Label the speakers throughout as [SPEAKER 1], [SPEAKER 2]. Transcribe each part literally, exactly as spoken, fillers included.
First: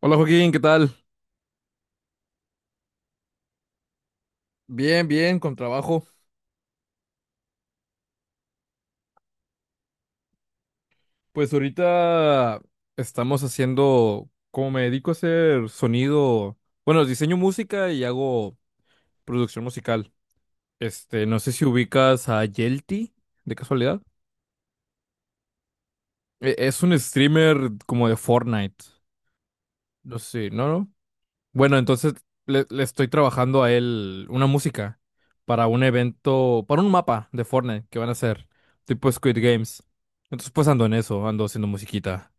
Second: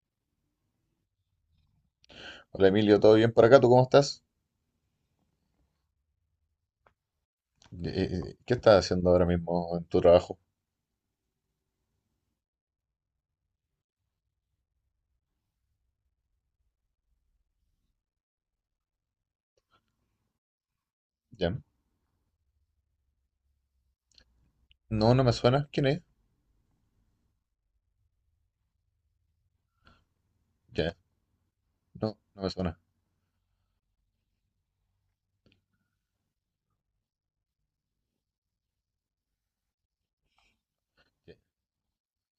[SPEAKER 1] Hola Joaquín, ¿qué tal?
[SPEAKER 2] Hola Emilio, ¿todo bien por acá? ¿Tú cómo estás?
[SPEAKER 1] Bien, bien, con trabajo.
[SPEAKER 2] Eh, eh, eh, ¿qué estás haciendo ahora mismo en tu trabajo?
[SPEAKER 1] Pues ahorita estamos haciendo, como me dedico a hacer sonido, bueno, diseño música y hago producción musical. Este, no sé
[SPEAKER 2] ¿Ya?
[SPEAKER 1] si ubicas a Yelty, de casualidad.
[SPEAKER 2] No, no me suena. ¿Quién es?
[SPEAKER 1] E- Es un streamer como de Fortnite. No sé, ¿no? ¿no?
[SPEAKER 2] Ya.
[SPEAKER 1] Bueno, entonces
[SPEAKER 2] No, no me
[SPEAKER 1] le,
[SPEAKER 2] suena.
[SPEAKER 1] le estoy trabajando a él una música para un evento, para un mapa de Fortnite que van a hacer, tipo Squid Games. Entonces pues ando en eso,
[SPEAKER 2] Ya.
[SPEAKER 1] ando haciendo musiquita.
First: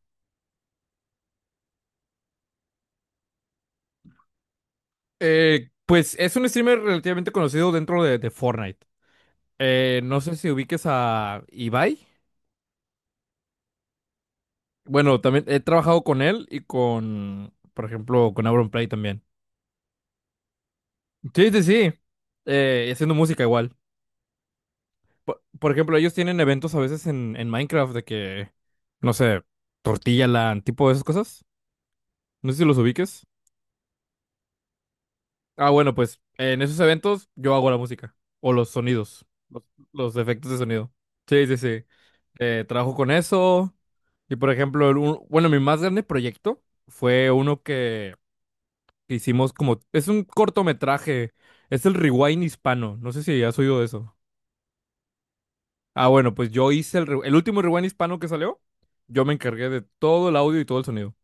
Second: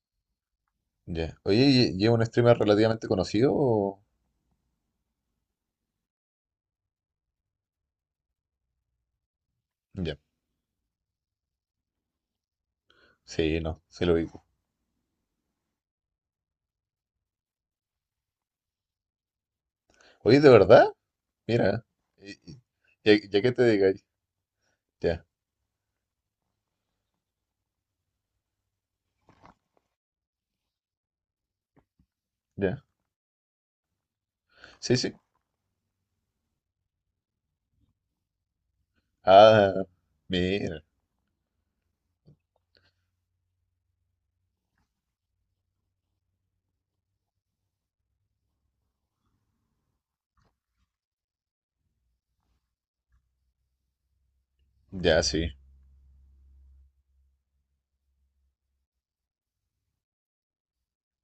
[SPEAKER 2] Ya. Oye, ¿y- ¿y es un streamer relativamente conocido o?
[SPEAKER 1] Eh, pues es un streamer relativamente conocido dentro de, de Fortnite. Eh,
[SPEAKER 2] Ya.
[SPEAKER 1] no sé si ubiques a Ibai.
[SPEAKER 2] Sí, no, sí lo digo.
[SPEAKER 1] Bueno, también he trabajado con él y con, por ejemplo, con Auron Play también.
[SPEAKER 2] Oye, ¿de verdad?
[SPEAKER 1] Sí, sí,
[SPEAKER 2] Mira.
[SPEAKER 1] sí.
[SPEAKER 2] ¿Y, y-
[SPEAKER 1] Eh, y
[SPEAKER 2] y a-
[SPEAKER 1] haciendo
[SPEAKER 2] y a
[SPEAKER 1] música
[SPEAKER 2] qué te
[SPEAKER 1] igual.
[SPEAKER 2] dedicas? Ya,
[SPEAKER 1] Por, por ejemplo, ellos tienen eventos a veces en, en Minecraft de que, no sé, tortilla Tortillaland, tipo de esas cosas. No sé si los
[SPEAKER 2] ya.
[SPEAKER 1] ubiques.
[SPEAKER 2] Sí, sí.
[SPEAKER 1] Ah, bueno, pues en esos eventos yo hago la música o los sonidos, los,
[SPEAKER 2] Ah,
[SPEAKER 1] los efectos de
[SPEAKER 2] mira.
[SPEAKER 1] sonido. Sí, sí, sí. Eh, trabajo con eso. Y por ejemplo, el un- bueno, mi más grande proyecto fue uno que hicimos como... Es un cortometraje. Es el Rewind Hispano. No sé si has oído de eso.
[SPEAKER 2] Ya, sí.
[SPEAKER 1] Ah, bueno, pues yo hice el, re- el último Rewind Hispano que salió. Yo me encargué de todo el audio y todo el sonido.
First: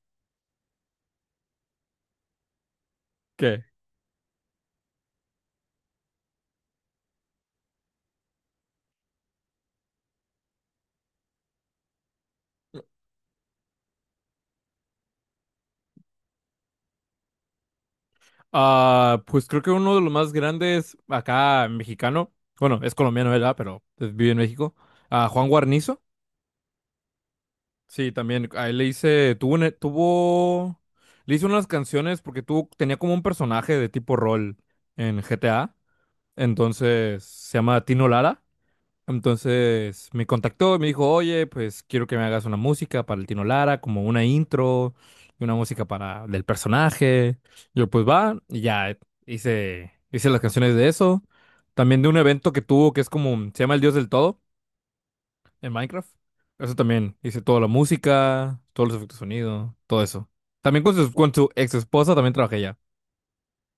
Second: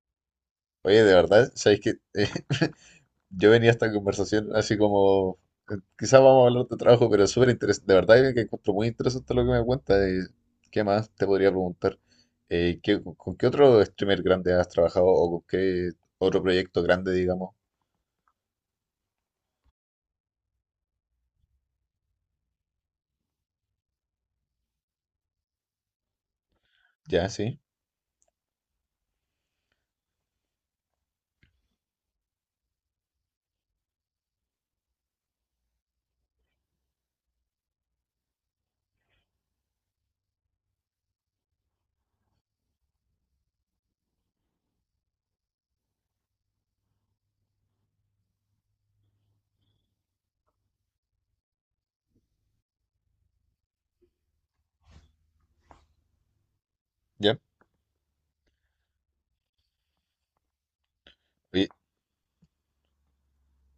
[SPEAKER 2] Oye, de verdad, ¿sabes qué? Yo
[SPEAKER 1] ¿Qué?
[SPEAKER 2] venía a esta conversación así como, eh, quizás vamos a hablar de trabajo, pero es súper interesante, de verdad que encuentro muy interesante lo que me cuenta. De ¿Qué más te podría preguntar? Eh, ¿qué- con qué otro streamer grande has trabajado o con qué otro proyecto grande, digamos?
[SPEAKER 1] Ah, pues creo que uno de los más grandes acá mexicano, bueno, es colombiano, ¿verdad? Pero es- vive en México. Ah, Juan Guarnizo.
[SPEAKER 2] Ya, sí,
[SPEAKER 1] Sí, también. A él le hice, tuvo, una- tuvo, le hice unas canciones porque tuvo, tenía como un personaje de tipo rol en G T A. Entonces se llama Tino Lara. Entonces me contactó y me dijo, oye, pues quiero que me hagas una música para el Tino Lara, como una intro y una música para del personaje. Yo, pues va, y ya hice, hice las canciones de eso. También de un evento que tuvo que es como, se llama El Dios del Todo en Minecraft. Eso también,
[SPEAKER 2] ya.
[SPEAKER 1] hice toda la música, todos los efectos de sonido, todo eso. También con su, con su
[SPEAKER 2] Oye,
[SPEAKER 1] ex esposa también trabajé ya.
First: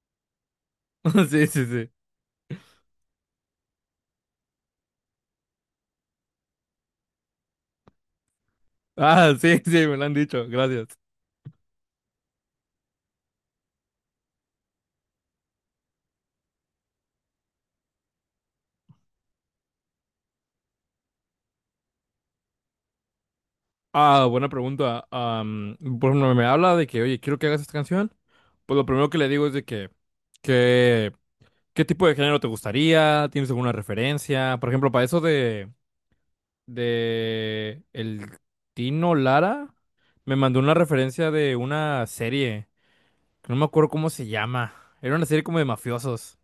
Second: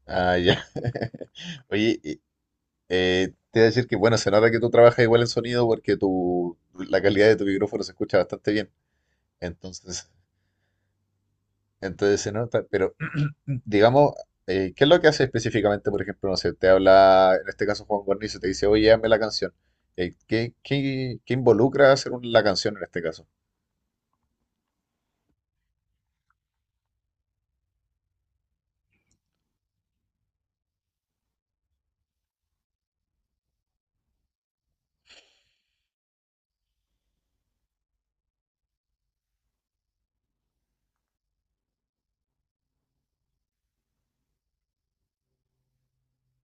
[SPEAKER 2] ah, ya.
[SPEAKER 1] Sí, sí, sí.
[SPEAKER 2] Oye, y, eh, te voy a decir que, bueno, se nota que tú trabajas igual en sonido porque tu, la calidad de tu micrófono se escucha bastante bien.
[SPEAKER 1] Ah, sí, sí, me lo
[SPEAKER 2] Entonces,
[SPEAKER 1] han dicho, gracias.
[SPEAKER 2] entonces se nota, pero digamos, eh, ¿qué es lo que hace específicamente? Por ejemplo, no sé, te habla, en este caso Juan Guarnizo, te dice, oye, hazme la canción. Eh, ¿qué, qué, qué involucra hacer un- la canción en este caso?
[SPEAKER 1] Ah, buena pregunta. Am, por ejemplo, me habla de que, oye, quiero que hagas esta canción. Pues lo primero que le digo es de que, que, ¿qué tipo de género te gustaría? ¿Tienes alguna referencia? Por ejemplo, para eso de, de el Tino Lara, me mandó una referencia de una serie, que no me acuerdo cómo se llama. Era una serie como de mafiosos.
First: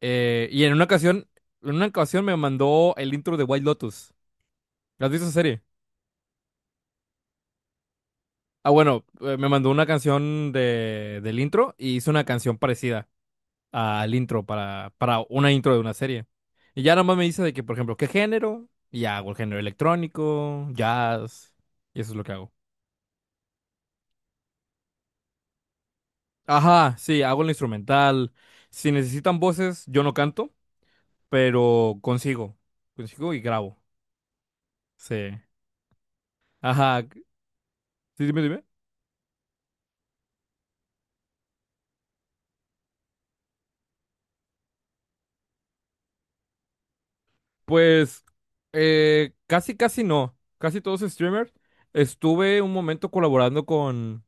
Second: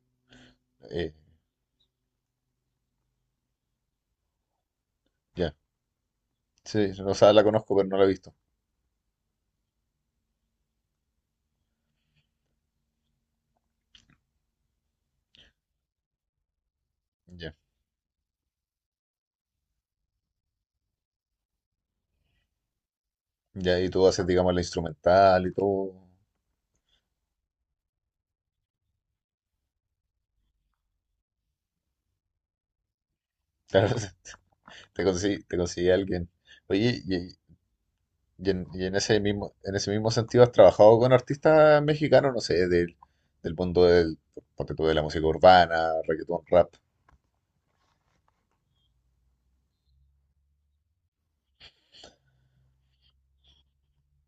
[SPEAKER 1] Eh, y en una
[SPEAKER 2] Eh,
[SPEAKER 1] ocasión, en una ocasión me mandó el intro de White Lotus. ¿Has visto esa
[SPEAKER 2] ya,
[SPEAKER 1] serie?
[SPEAKER 2] sí, o sea, la conozco, pero no la he visto.
[SPEAKER 1] Ah, bueno, eh, me mandó una canción de, del intro y hizo una canción parecida al intro para, para una intro de una serie. Y ya nada más me dice de
[SPEAKER 2] Ya,
[SPEAKER 1] que, por ejemplo, ¿qué género? Y ya hago el género electrónico, jazz, y eso es lo que hago.
[SPEAKER 2] ya, y tú haces, digamos, la instrumental y todo.
[SPEAKER 1] Ajá, sí, hago el instrumental. Si necesitan voces, yo no canto, pero consigo, consigo y grabo.
[SPEAKER 2] Claro, te
[SPEAKER 1] Sí.
[SPEAKER 2] consigue, te consigue alguien. Oye,
[SPEAKER 1] Ajá,
[SPEAKER 2] y,
[SPEAKER 1] sí, dime,
[SPEAKER 2] y
[SPEAKER 1] dime.
[SPEAKER 2] en, y en ese mismo, en ese mismo sentido, ¿has trabajado con artistas mexicanos, no sé, del, del mundo del, ponte tú, de la música urbana, reggaetón, rap?
[SPEAKER 1] Pues, eh, casi, casi no. Casi todos streamers. Estuve un momento colaborando con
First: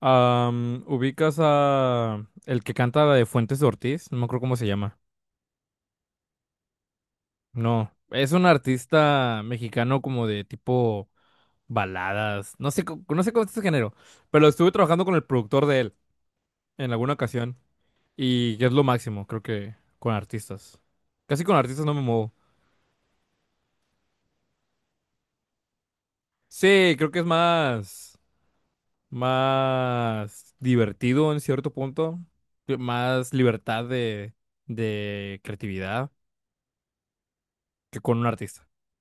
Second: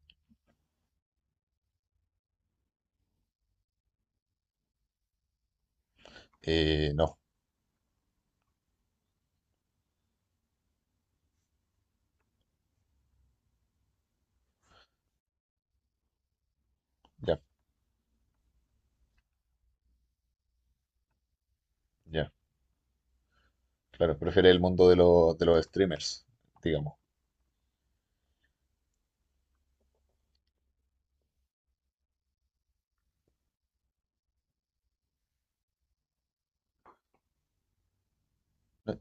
[SPEAKER 1] Am, ubicas a el que canta la de Fuentes Ortiz, no me acuerdo cómo se llama.
[SPEAKER 2] Eh, no,
[SPEAKER 1] No, es un artista mexicano como de tipo baladas, no sé, co- no sé cómo es ese género, pero estuve trabajando con el productor de él en alguna
[SPEAKER 2] ya.
[SPEAKER 1] ocasión y es lo máximo, creo que con artistas. Casi con artistas no me muevo.
[SPEAKER 2] Ya. Claro, prefiere el mundo de, los de los streamers,
[SPEAKER 1] Sí,
[SPEAKER 2] digamos.
[SPEAKER 1] creo que es más más divertido en cierto punto, más libertad de de creatividad que con un artista.
[SPEAKER 2] No,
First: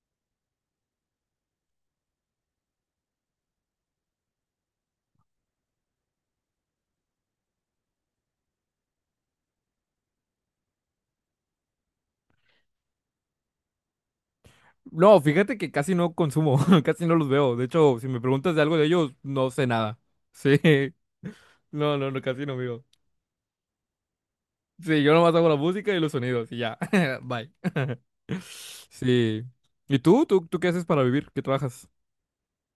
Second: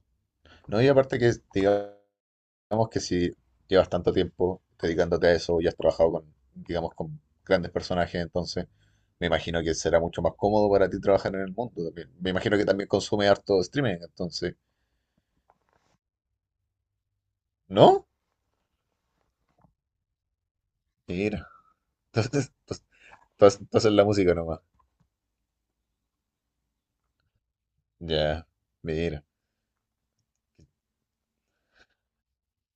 [SPEAKER 2] no, y aparte que, digamos que si llevas tanto tiempo dedicándote a eso y has trabajado con, digamos, con grandes personajes, entonces me imagino que será mucho más cómodo para ti trabajar en el mundo también. Me imagino que también consume harto streaming, entonces,
[SPEAKER 1] No, fíjate que casi no consumo, casi no los veo. De hecho,
[SPEAKER 2] ¿no?
[SPEAKER 1] si me preguntas de algo de ellos, no sé nada. Sí,
[SPEAKER 2] Mira,
[SPEAKER 1] no, no, no, casi
[SPEAKER 2] entonces,
[SPEAKER 1] no veo.
[SPEAKER 2] entonces, entonces la música nomás.
[SPEAKER 1] Sí, yo nomás hago la música y los sonidos y ya. Bye.
[SPEAKER 2] Ya, mira.
[SPEAKER 1] Sí. ¿Y tú? ¿Tú, tú qué haces para vivir? ¿Qué trabajas?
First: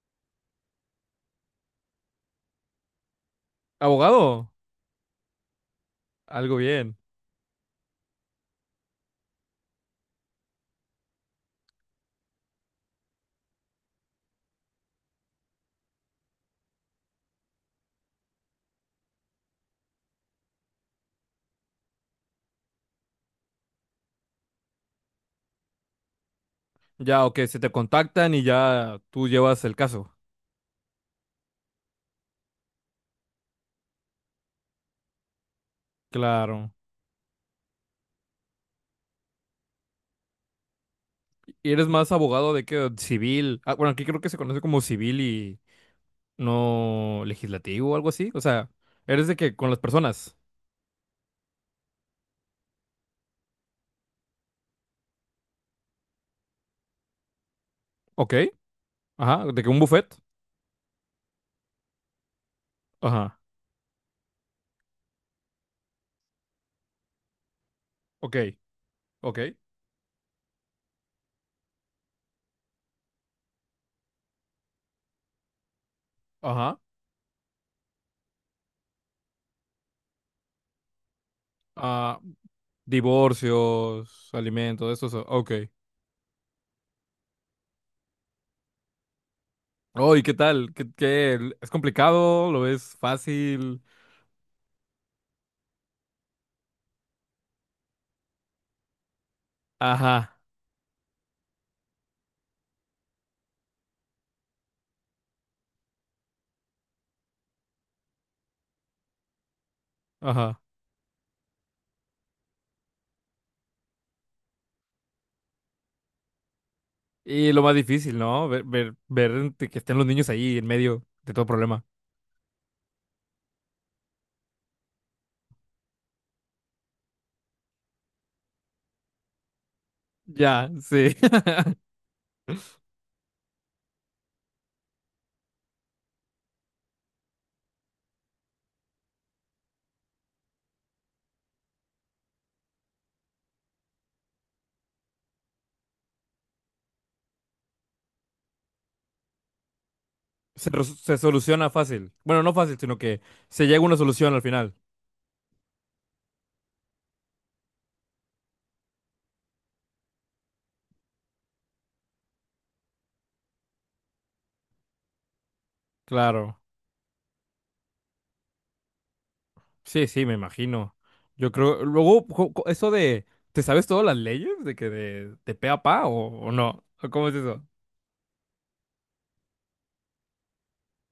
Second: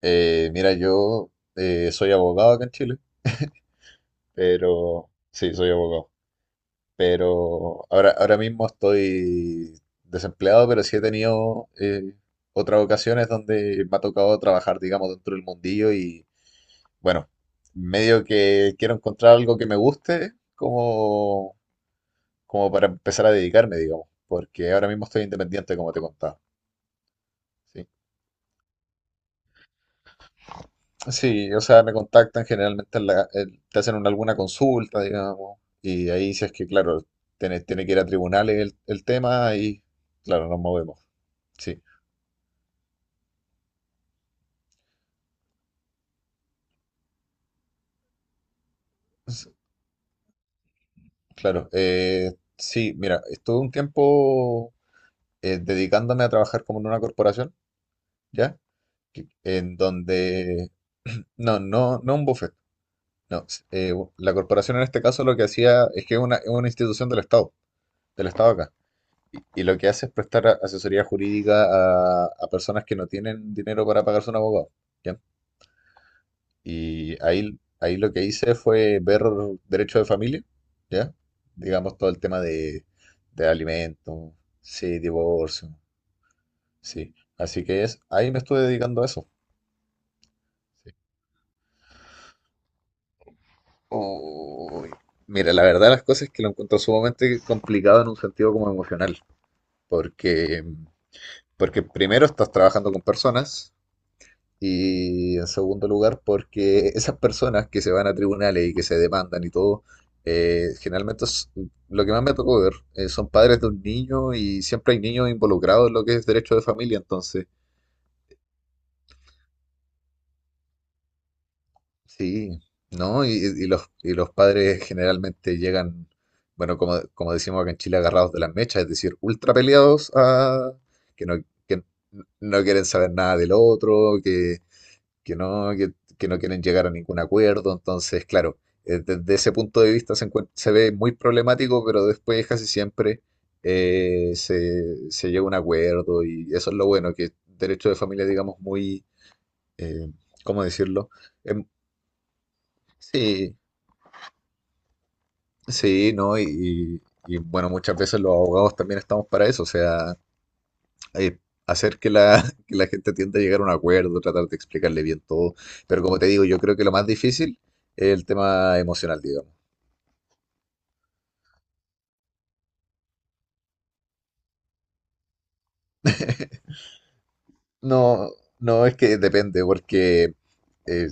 [SPEAKER 2] Eh, mira, yo eh, soy abogado acá en Chile,
[SPEAKER 1] ¿Abogado?
[SPEAKER 2] pero sí, soy abogado.
[SPEAKER 1] Algo bien.
[SPEAKER 2] Pero ahora, ahora mismo estoy desempleado, pero sí he tenido eh, otras ocasiones donde me ha tocado trabajar, digamos, dentro del mundillo y bueno, medio que quiero encontrar algo que me guste como, como para empezar a dedicarme, digamos, porque ahora mismo estoy independiente, como te contaba.
[SPEAKER 1] Ya, ok, se te
[SPEAKER 2] Sí,
[SPEAKER 1] contactan y ya tú llevas el caso.
[SPEAKER 2] sí, o sea, me contactan generalmente, en la- en- te hacen una- alguna consulta, digamos, y ahí si es que,
[SPEAKER 1] Claro.
[SPEAKER 2] claro, tiene, tiene que ir a tribunales el, el tema y, claro, nos movemos.
[SPEAKER 1] ¿Y
[SPEAKER 2] Sí.
[SPEAKER 1] eres más abogado de qué? ¿Civil? Ah, bueno, aquí creo que se conoce como civil y no legislativo o algo así. O sea, eres de
[SPEAKER 2] S-
[SPEAKER 1] que con las personas.
[SPEAKER 2] Claro, eh, sí, mira, estuve un tiempo eh, dedicándome a trabajar como en una corporación,
[SPEAKER 1] Ok.
[SPEAKER 2] ¿ya? Que-
[SPEAKER 1] Ajá, de que
[SPEAKER 2] En
[SPEAKER 1] un buffet.
[SPEAKER 2] donde, no, no, no un buffet,
[SPEAKER 1] Ajá,
[SPEAKER 2] no, s- eh, u- la corporación en este caso lo que hacía es que es una, es una institución del Estado, del
[SPEAKER 1] ok,
[SPEAKER 2] Estado acá,
[SPEAKER 1] ok,
[SPEAKER 2] y, y lo que hace es prestar a- asesoría jurídica a, a personas que no tienen dinero para pagarse un abogado, ¿ya?
[SPEAKER 1] ajá.
[SPEAKER 2] Y ahí, ahí lo que hice fue ver derecho de familia, ¿ya? Digamos todo el
[SPEAKER 1] Ah,
[SPEAKER 2] tema de, de,
[SPEAKER 1] divorcios,
[SPEAKER 2] alimentos,
[SPEAKER 1] alimentos,
[SPEAKER 2] sí,
[SPEAKER 1] eso, eso, ok.
[SPEAKER 2] divorcio, sí. Así que es, ahí me estuve dedicando a eso.
[SPEAKER 1] Oh, ¿y qué tal? ¿Qué,
[SPEAKER 2] Sí.
[SPEAKER 1] qué? ¿Es complicado? ¿Lo ves fácil?
[SPEAKER 2] Uy, Mira, la verdad las cosas es que lo encuentro sumamente complicado en un sentido como emocional,
[SPEAKER 1] Ajá,
[SPEAKER 2] porque, porque primero estás trabajando con personas, y en segundo lugar, porque esas personas que se van a tribunales y que se demandan y todo,
[SPEAKER 1] ajá.
[SPEAKER 2] eh, generalmente es- lo que más me tocó ver eh, son padres de un niño y siempre hay niños involucrados en lo que es derecho de familia, entonces,
[SPEAKER 1] Y lo más difícil, ¿no? Ver, ver, ver que estén los niños ahí en medio de todo problema.
[SPEAKER 2] sí, ¿no? Y, y los, y los padres generalmente llegan, bueno, como, como, decimos acá en Chile, agarrados de las mechas, es decir, ultra peleados
[SPEAKER 1] Ya,
[SPEAKER 2] a,
[SPEAKER 1] sí.
[SPEAKER 2] que no, que no quieren saber nada del otro, que que no, que, que no quieren llegar a ningún acuerdo. Entonces, claro, eh, desde ese punto de vista se, encuent- se ve muy problemático, pero después casi siempre eh, se, se llega a un acuerdo y eso es lo bueno, que derecho de familia, digamos, muy, eh, ¿cómo
[SPEAKER 1] Se, res-
[SPEAKER 2] decirlo?
[SPEAKER 1] se
[SPEAKER 2] Em,
[SPEAKER 1] soluciona fácil. Bueno, no fácil, sino que
[SPEAKER 2] sí,
[SPEAKER 1] se llega a una solución al final.
[SPEAKER 2] sí, ¿no? Y, y- y, bueno, muchas veces los abogados también estamos para eso, o sea, eh, hacer que la, que la gente tienda a llegar a un acuerdo, tratar de explicarle bien todo. Pero como te digo, yo
[SPEAKER 1] Claro.
[SPEAKER 2] creo que lo más difícil es el tema emocional, digamos.
[SPEAKER 1] Sí, sí, me imagino. Yo creo, luego, co- co- eso de, ¿te sabes todas las leyes de que de, de pe a pa o, o no? ¿O ¿Cómo es eso?
[SPEAKER 2] No, no es que depende, porque eh,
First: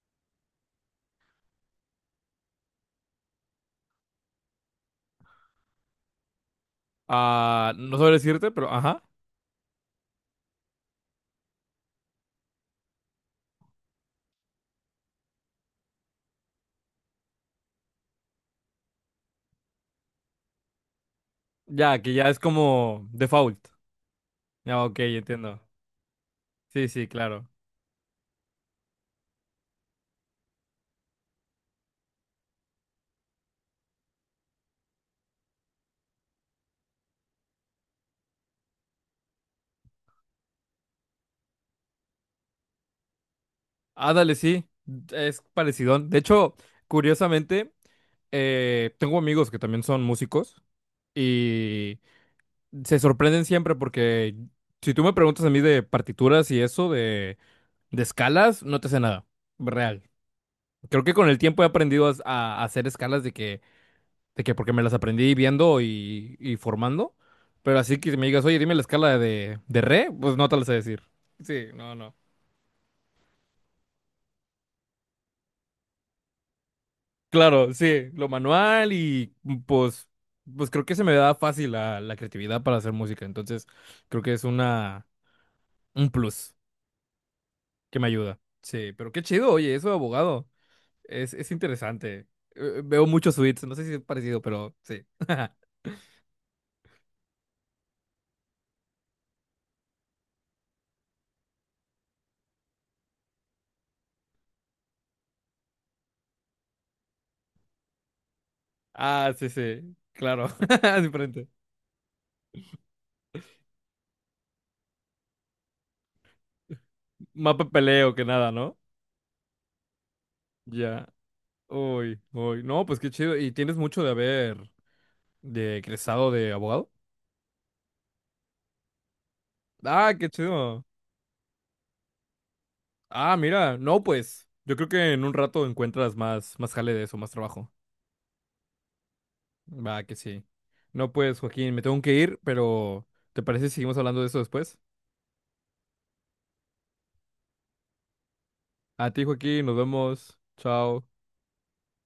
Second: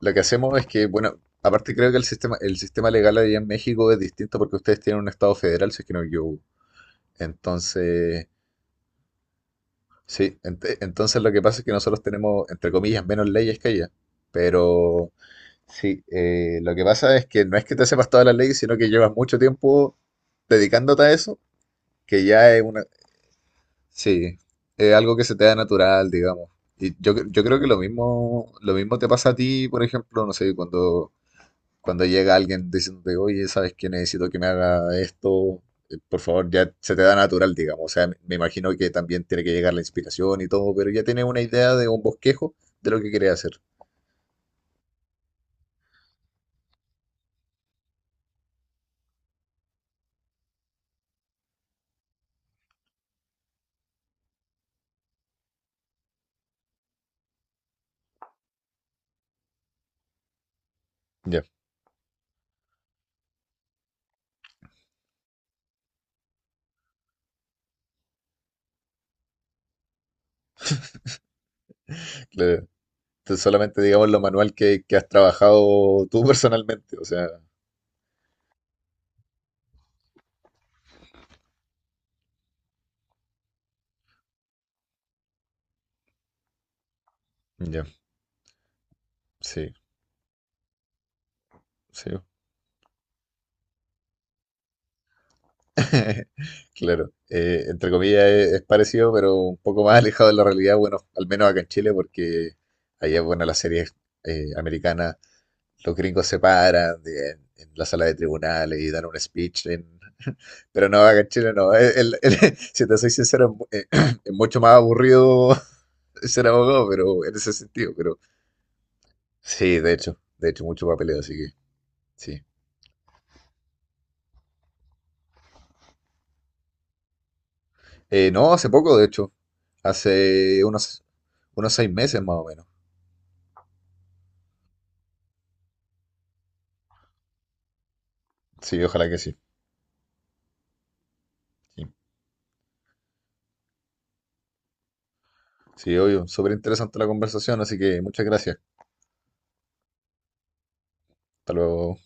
[SPEAKER 2] lo que hacemos es que, bueno, aparte creo que el sistema, el sistema legal allá en México es distinto porque ustedes tienen un estado federal, si es que no yo.
[SPEAKER 1] Ah, no sabré
[SPEAKER 2] Entonces,
[SPEAKER 1] decirte, pero ajá.
[SPEAKER 2] sí, ent- entonces lo que pasa es que nosotros tenemos, entre comillas, menos leyes que allá, pero sí, eh, lo que pasa es que no es que te sepas todas las leyes, sino que llevas mucho tiempo dedicándote a eso,
[SPEAKER 1] Ya, que
[SPEAKER 2] que
[SPEAKER 1] ya es
[SPEAKER 2] ya es una,
[SPEAKER 1] como default.
[SPEAKER 2] sí,
[SPEAKER 1] Ya,
[SPEAKER 2] es
[SPEAKER 1] ok,
[SPEAKER 2] algo que se te da
[SPEAKER 1] entiendo.
[SPEAKER 2] natural, digamos.
[SPEAKER 1] Sí,
[SPEAKER 2] Y
[SPEAKER 1] sí,
[SPEAKER 2] yo, cre- yo
[SPEAKER 1] claro.
[SPEAKER 2] creo que lo mismo, lo mismo, te pasa a ti, por ejemplo, no sé, cuando, cuando llega alguien diciéndote, oye, ¿sabes qué? Necesito que me haga esto, eh, por favor, ya se te da natural, digamos. O sea, me me imagino que también tiene que llegar la inspiración y todo, pero ya tienes una idea de un bosquejo de lo que quieres hacer.
[SPEAKER 1] Ándale, sí, es parecido. De hecho, curiosamente, eh, tengo amigos que también son músicos y se sorprenden siempre porque si tú me preguntas a mí de partituras y eso, de, de escalas, no te sé nada. Real. Creo que con el
[SPEAKER 2] Ya,
[SPEAKER 1] tiempo he aprendido a, a hacer escalas de que, de que porque me las aprendí viendo y, y formando. Pero así que me digas, oye, dime la escala de, de re, pues no te la sé decir. Sí, no, no.
[SPEAKER 2] claro. Entonces, solamente digamos lo manual que, que has trabajado tú personalmente, o sea,
[SPEAKER 1] Claro, sí, lo manual y mm, pues, pues creo que se me da fácil la, la creatividad para hacer música. Entonces, creo que es una, un plus
[SPEAKER 2] ya,
[SPEAKER 1] que me ayuda. Sí, pero qué chido,
[SPEAKER 2] sí,
[SPEAKER 1] oye, eso de abogado. Es, es
[SPEAKER 2] sí.
[SPEAKER 1] interesante. Eh, Veo muchos suites, no sé si es parecido, pero sí.
[SPEAKER 2] Claro, eh, entre comillas es, es parecido, pero un poco más alejado de la realidad, bueno, al menos acá en Chile, porque allá, bueno, las series eh, americanas, los gringos se paran de- en, en la sala de tribunales y dan un
[SPEAKER 1] Ah, sí,
[SPEAKER 2] speech
[SPEAKER 1] sí,
[SPEAKER 2] en.
[SPEAKER 1] claro,
[SPEAKER 2] Pero no, acá en
[SPEAKER 1] diferente.
[SPEAKER 2] Chile no. El- el- el- si te soy sincero, es, mu- eh, es mucho más aburrido ser abogado, pero en ese
[SPEAKER 1] Más
[SPEAKER 2] sentido,
[SPEAKER 1] papeleo
[SPEAKER 2] pero
[SPEAKER 1] que nada, ¿no?
[SPEAKER 2] sí, de hecho, de hecho, mucho
[SPEAKER 1] Ya.
[SPEAKER 2] papeleo, así que
[SPEAKER 1] Uy,
[SPEAKER 2] sí.
[SPEAKER 1] uy. No, pues qué chido. ¿Y tienes mucho de haber de egresado de abogado?
[SPEAKER 2] Eh, no, hace poco, de hecho,
[SPEAKER 1] Ah, qué
[SPEAKER 2] hace
[SPEAKER 1] chido.
[SPEAKER 2] unos, unos seis meses más o menos.
[SPEAKER 1] Ah, mira, no, pues yo creo que en un rato encuentras más, más jale de eso, más trabajo.
[SPEAKER 2] Sí, ojalá que sí.
[SPEAKER 1] Va, que sí. No, pues, Joaquín, me
[SPEAKER 2] Sí,
[SPEAKER 1] tengo que ir, pero ¿te parece si seguimos hablando de eso después?
[SPEAKER 2] sí obvio, súper interesante la conversación, así que muchas gracias.
[SPEAKER 1] A ti, Joaquín, nos vemos. Chao.
[SPEAKER 2] Hasta luego.